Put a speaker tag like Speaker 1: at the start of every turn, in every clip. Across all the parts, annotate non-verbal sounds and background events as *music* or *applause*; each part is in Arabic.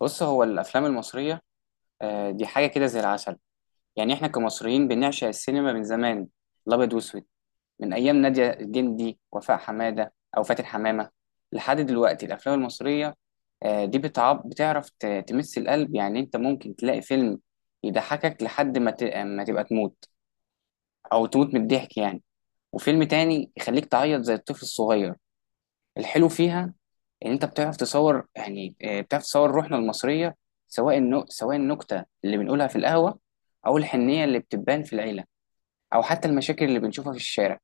Speaker 1: بص هو الافلام المصريه. آه، دي حاجه كده زي العسل. يعني احنا كمصريين بنعشق السينما من زمان، الابيض واسود، من ايام ناديه الجندي وفاء حماده او فاتن حمامه لحد دلوقتي. الافلام المصريه، آه، دي بتعب بتعرف تمس القلب. يعني انت ممكن تلاقي فيلم يضحكك لحد ما تبقى تموت او تموت من الضحك يعني، وفيلم تاني يخليك تعيط زي الطفل الصغير. الحلو فيها ان انت بتعرف تصور، يعني آه، بتعرف تصور روحنا المصريه، سواء النكته اللي بنقولها في القهوه او الحنيه اللي بتبان في العيله او حتى المشاكل اللي بنشوفها في الشارع.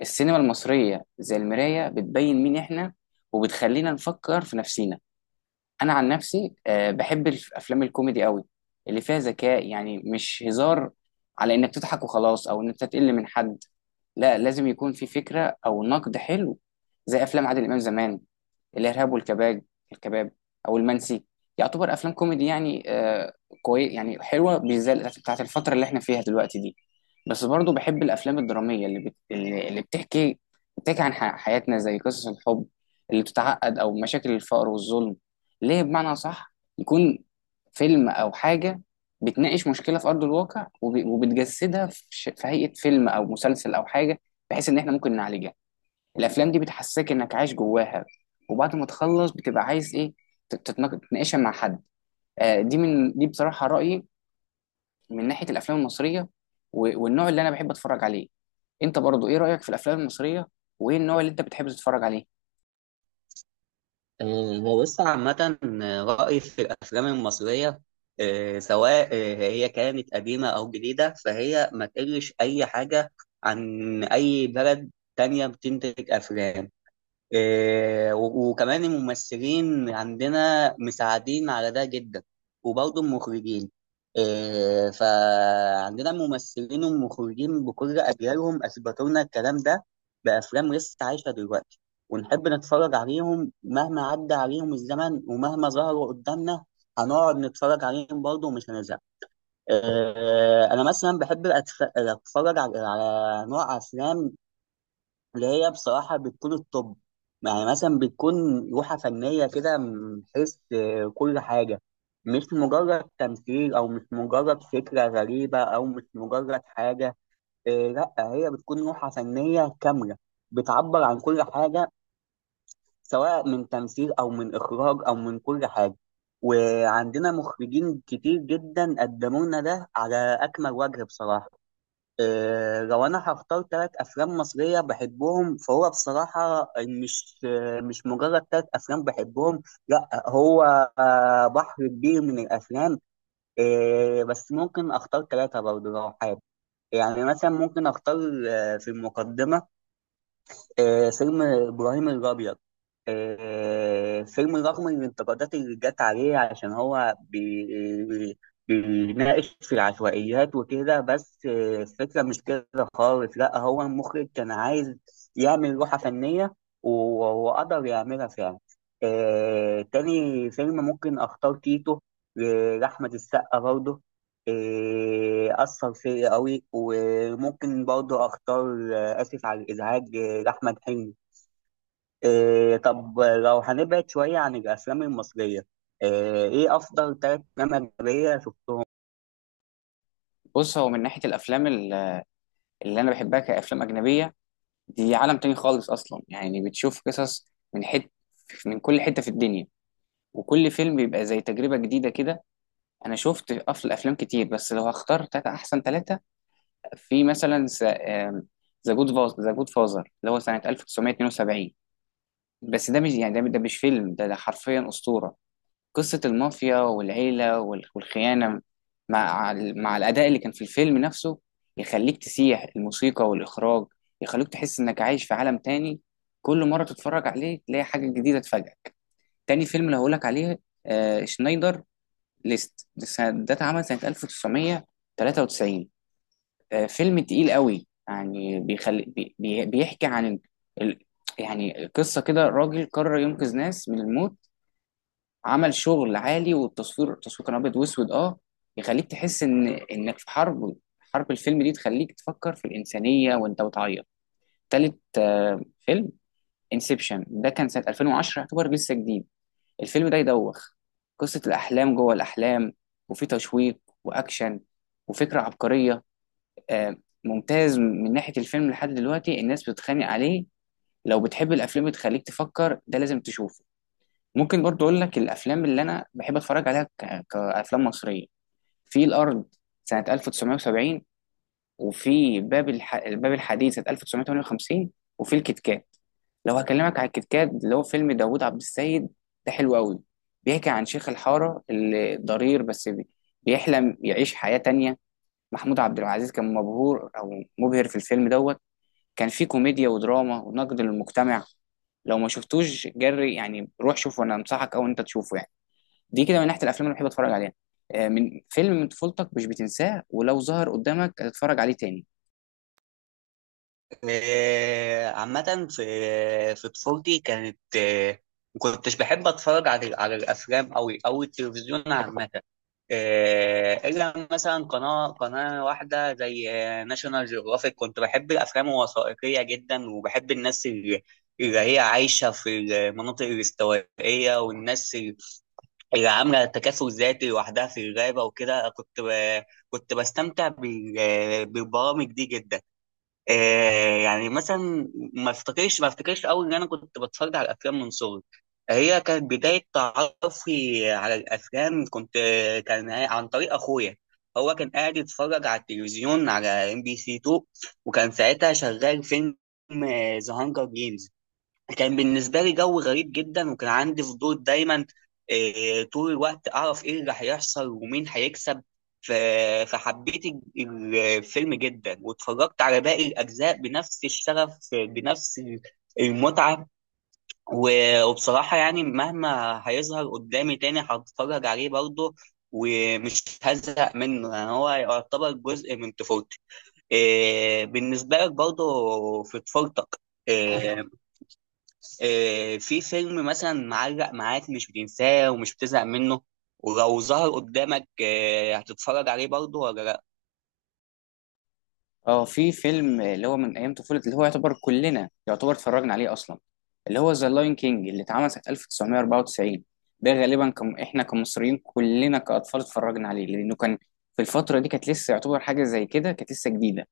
Speaker 1: السينما المصريه زي المرايه، بتبين مين احنا وبتخلينا نفكر في نفسينا. انا عن نفسي، آه، بحب الافلام الكوميدي قوي، اللي فيها ذكاء. يعني مش هزار على انك تضحك وخلاص او انك تقل من حد، لا، لازم يكون في فكره او نقد حلو، زي افلام عادل امام زمان، الإرهاب والكباب، الكباب، أو المنسي. يعتبر أفلام كوميدي يعني آه، كويس، يعني حلوة، بالذات بتاعت الفترة اللي احنا فيها دلوقتي دي. بس برضو بحب الأفلام الدرامية اللي بت... اللي اللي بتحكي، بتحكي عن حياتنا، زي قصص الحب اللي بتتعقد أو مشاكل الفقر والظلم، ليه بمعنى صح يكون فيلم أو حاجة بتناقش مشكلة في أرض الواقع وب... وبتجسدها في هيئة فيلم أو مسلسل أو حاجة، بحيث إن احنا ممكن نعالجها. الافلام دي بتحسسك انك عايش جواها، وبعد ما تخلص بتبقى عايز ايه؟ تتناقشها مع حد. آه، دي من دي بصراحه رايي من ناحيه الافلام المصريه و- والنوع اللي انا بحب اتفرج عليه. انت برضو ايه رايك في الافلام المصريه وايه النوع اللي انت بتحب تتفرج عليه؟
Speaker 2: هو بص عامة. رأيي في الأفلام المصرية سواء هي كانت قديمة أو جديدة، فهي ما تقلش أي حاجة عن أي بلد تانية بتنتج أفلام. إيه، وكمان الممثلين عندنا مساعدين على ده جدا، وبرضه المخرجين. إيه، فعندنا الممثلين والمخرجين بكل أجيالهم أثبتوا لنا الكلام ده بأفلام لسه عايشة دلوقتي، ونحب نتفرج عليهم مهما عدى عليهم الزمن ومهما ظهروا قدامنا هنقعد نتفرج عليهم برضه ومش هنزهق. إيه، أنا مثلا بحب أتفرج على نوع أفلام اللي هي بصراحة بتكون الطب. يعني مثلا بتكون لوحة فنية كده، من حيث كل حاجة. مش مجرد تمثيل، أو مش مجرد فكرة غريبة، أو مش مجرد حاجة. لأ، هي بتكون لوحة فنية كاملة بتعبر عن كل حاجة، سواء من تمثيل أو من إخراج أو من كل حاجة. وعندنا مخرجين كتير جدا قدموا لنا ده على أكمل وجه بصراحة. لو انا هختار ثلاث افلام مصريه بحبهم، فهو بصراحه مش مش مجرد ثلاث افلام بحبهم. لا، هو بحر كبير من الافلام. بس ممكن اختار ثلاثه برضه لو حابب. يعني مثلا ممكن اختار، في المقدمه، فيلم إبراهيم الأبيض. فيلم رغم الانتقادات اللي جت عليه عشان هو بيناقش في العشوائيات وكده. بس الفكرة مش كده خالص. لا، هو المخرج كان عايز يعمل لوحة فنية، و- وقدر يعملها فعلا. تاني فيلم ممكن أختار تيتو لأحمد السقا برضه. أثر فيا قوي. وممكن برضه أختار آسف على الإزعاج لأحمد حلمي. إيه، طب لو هنبعد شوية عن الأفلام المصرية، إيه أفضل ثلاث أفلام أجنبية شفتهم؟
Speaker 1: بص، هو من ناحيه اللي انا بحبها كافلام اجنبيه، دي عالم تاني خالص اصلا. يعني بتشوف قصص من حت من كل حته في الدنيا، وكل فيلم بيبقى زي تجربه جديده كده. انا شفت افلام كتير، بس لو هختار تلاتة احسن ثلاثه، في مثلا ذا جود ذا جود فازر، اللي هو سنة 1972. بس ده مش يعني ده مش فيلم، ده حرفيا أسطورة. قصة المافيا والعيلة وال- والخيانة مع ال- مع الأداء اللي كان في الفيلم نفسه، يخليك تسيح. الموسيقى والإخراج يخليك تحس إنك عايش في عالم تاني، كل مرة تتفرج عليه تلاقي حاجة جديدة تفاجئك. تاني فيلم اللي هقولك عليه آه شنايدر ليست. ده اتعمل سنة 1993. آه، فيلم تقيل قوي يعني، بيحكي عن ال- يعني قصة كده راجل قرر ينقذ ناس من الموت. عمل شغل عالي، والتصوير، كان أبيض وأسود. أه، يخليك تحس إن إنك في حرب. حرب الفيلم دي تخليك تفكر في الإنسانية وأنت بتعيط. تالت آه، فيلم انسبشن، ده كان سنة 2010، يعتبر لسه جديد. الفيلم ده يدوخ، قصة الأحلام جوه الأحلام، وفي تشويق وأكشن وفكرة عبقرية. آه، ممتاز من ناحية الفيلم. لحد دلوقتي الناس بتتخانق عليه. لو بتحب الأفلام بتخليك تفكر، ده لازم تشوفه. ممكن برضو أقول لك الأفلام اللي أنا بحب أتفرج عليها كأفلام مصرية، في الأرض سنة 1970، وفي باب الحديد سنة 1958، وفي الكيت كات. لو هكلمك على الكيت كات اللي هو فيلم داوود عبد السيد، ده حلو قوي. بيحكي عن شيخ الحارة اللي ضرير، بيحلم يعيش حياة تانية. محمود عبد العزيز كان مبهور او مبهر في الفيلم دوت. كان فيه كوميديا ودراما ونقد للمجتمع. لو ما شفتوش جري يعني، روح شوفه، انا انصحك او انت تشوفه يعني. دي كده من ناحيه الافلام اللي بحب اتفرج عليها. آه، من فيلم من طفولتك مش بتنساه ولو ظهر قدامك هتتفرج عليه تاني؟
Speaker 2: عامة في طفولتي كانت ما كنتش بحب اتفرج على الافلام أوي او التلفزيون عامة. الا مثلا قناة واحدة زي ناشونال جيوغرافيك. كنت بحب الافلام الوثائقية جدا، وبحب الناس اللي هي عايشة في المناطق الاستوائية، والناس اللي عاملة تكافل ذاتي لوحدها في الغابة وكده. كنت بستمتع بالبرامج دي جدا. آه، يعني مثلا ما افتكرش قوي ان انا كنت بتفرج على الافلام من صغري. هي كانت بدايه تعرفي على الافلام، كنت كان عن طريق اخويا. هو كان قاعد يتفرج على التلفزيون على ام بي سي 2، وكان ساعتها شغال فيلم ذا هانجر جيمز. كان بالنسبه لي جو غريب جدا، وكان عندي فضول دايما طول الوقت اعرف ايه اللي هيحصل ومين هيكسب. ف- فحبيت الفيلم جدا، واتفرجت على باقي الاجزاء بنفس الشغف، بنفس المتعه. وبصراحه يعني مهما هيظهر قدامي تاني هتفرج عليه برضه ومش هزهق منه. يعني هو يعتبر جزء من طفولتي. بالنسبه لك برضه في طفولتك، آه، في فيلم مثلا معلق معاك مش بتنساه ومش بتزهق منه؟ ولو ظهر قدامك هتتفرج عليه برضه ولا لا؟
Speaker 1: اه، في فيلم اللي هو من ايام طفولة، اللي هو يعتبر كلنا يعتبر اتفرجنا عليه اصلا، اللي هو ذا لاين كينج، اللي اتعمل سنة 1994. ده غالبا كم احنا كمصريين كلنا كاطفال اتفرجنا عليه، لانه كان في الفترة دي كانت لسه يعتبر حاجة زي كده، كانت لسه جديدة.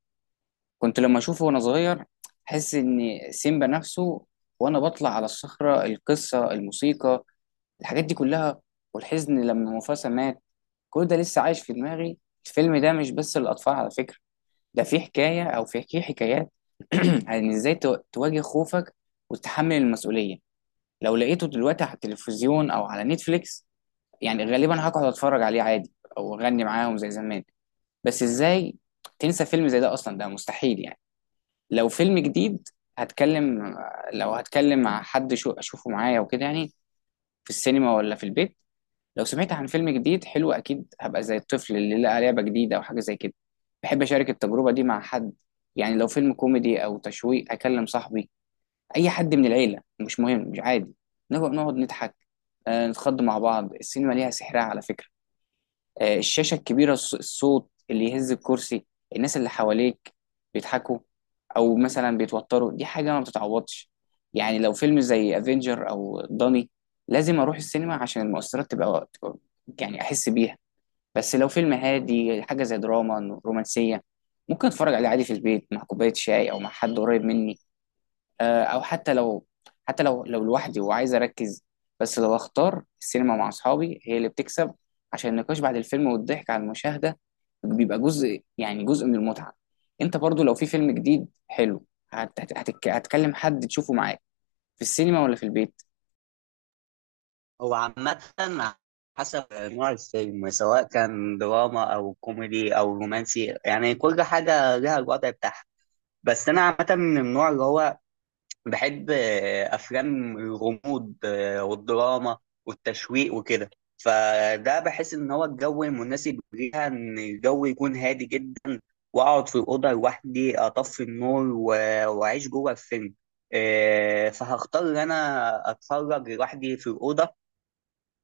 Speaker 1: كنت لما اشوفه وانا صغير احس ان سيمبا نفسه، وانا بطلع على الصخرة. القصة، الموسيقى، الحاجات دي كلها، والحزن لما موفاسا مات، كل ده لسه عايش في دماغي. الفيلم ده مش بس للاطفال على فكرة، ده في حكاية أو في حكايات *clears throat* عن إزاي تواجه خوفك وتتحمل المسؤولية. لو لقيته دلوقتي على التلفزيون أو على نتفليكس، يعني غالبا هقعد أتفرج عليه عادي أو أغني معاهم زي زمان. بس إزاي تنسى فيلم زي ده أصلا؟ ده مستحيل يعني. لو فيلم جديد، هتكلم، لو هتكلم مع حد شو أشوفه معايا وكده يعني، في السينما ولا في البيت؟ لو سمعت عن فيلم جديد حلو، اكيد هبقى زي الطفل اللي لقى لعبه جديده او حاجه زي كده. بحب اشارك التجربه دي مع حد، يعني لو فيلم كوميدي او تشويق اكلم صاحبي، اي حد من العيله مش مهم، مش عادي، نبقى نقعد نضحك، آه، نتخض مع بعض. السينما ليها سحرها على فكره، آه، الشاشة الكبيرة، الصوت اللي يهز الكرسي، الناس اللي حواليك بيضحكوا أو مثلا بيتوتروا، دي حاجة ما بتتعوضش. يعني لو فيلم زي افنجر أو داني، لازم أروح السينما عشان المؤثرات يعني أحس بيها. بس لو فيلم هادي، حاجة زي دراما رومانسية، ممكن أتفرج عليه عادي في البيت مع كوباية شاي أو مع حد قريب مني، آه، او حتى لو، حتى لو لوحدي وعايز اركز. بس لو اختار السينما مع اصحابي، هي اللي بتكسب، عشان النقاش بعد الفيلم والضحك على المشاهده بيبقى جزء، يعني جزء من المتعه. انت برضو لو في فيلم جديد حلو، هتكلم حد تشوفه معاك في السينما ولا في البيت؟
Speaker 2: هو عامة حسب نوع الفيلم، سواء كان دراما أو كوميدي أو رومانسي، يعني كل حاجة لها الوضع بتاعها. بس أنا عامة من النوع اللي هو بحب أفلام الغموض، والدراما والتشويق وكده. فده بحس إن هو الجو المناسب ليها، إن الجو يكون هادي جدا، واقعد في الاوضه لوحدي، اطفي النور، واعيش جوه الفيلم. فهختار ان انا اتفرج لوحدي في الاوضه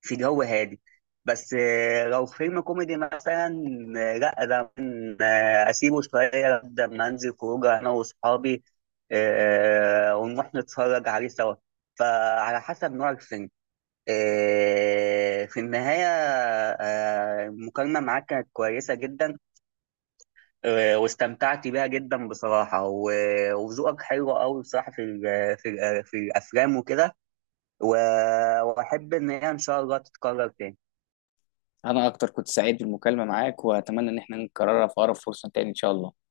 Speaker 2: في جو هادي. بس لو فيلم كوميدي مثلا، لا، ده ممكن، اسيبه شويه لما انزل خروجه انا واصحابي، ونروح نتفرج عليه سوا. فعلى حسب نوع الفيلم. في النهايه، المكالمه معاك كانت كويسه جدا، واستمتعت بيها جدا بصراحة، وذوقك حلو قوي بصراحة في في الأفلام وكده. و- وأحب إن هي إن شاء الله تتكرر تاني.
Speaker 1: انا اكتر كنت سعيد بالمكالمه معاك واتمنى ان احنا نكررها في اقرب فرصه تاني ان شاء الله.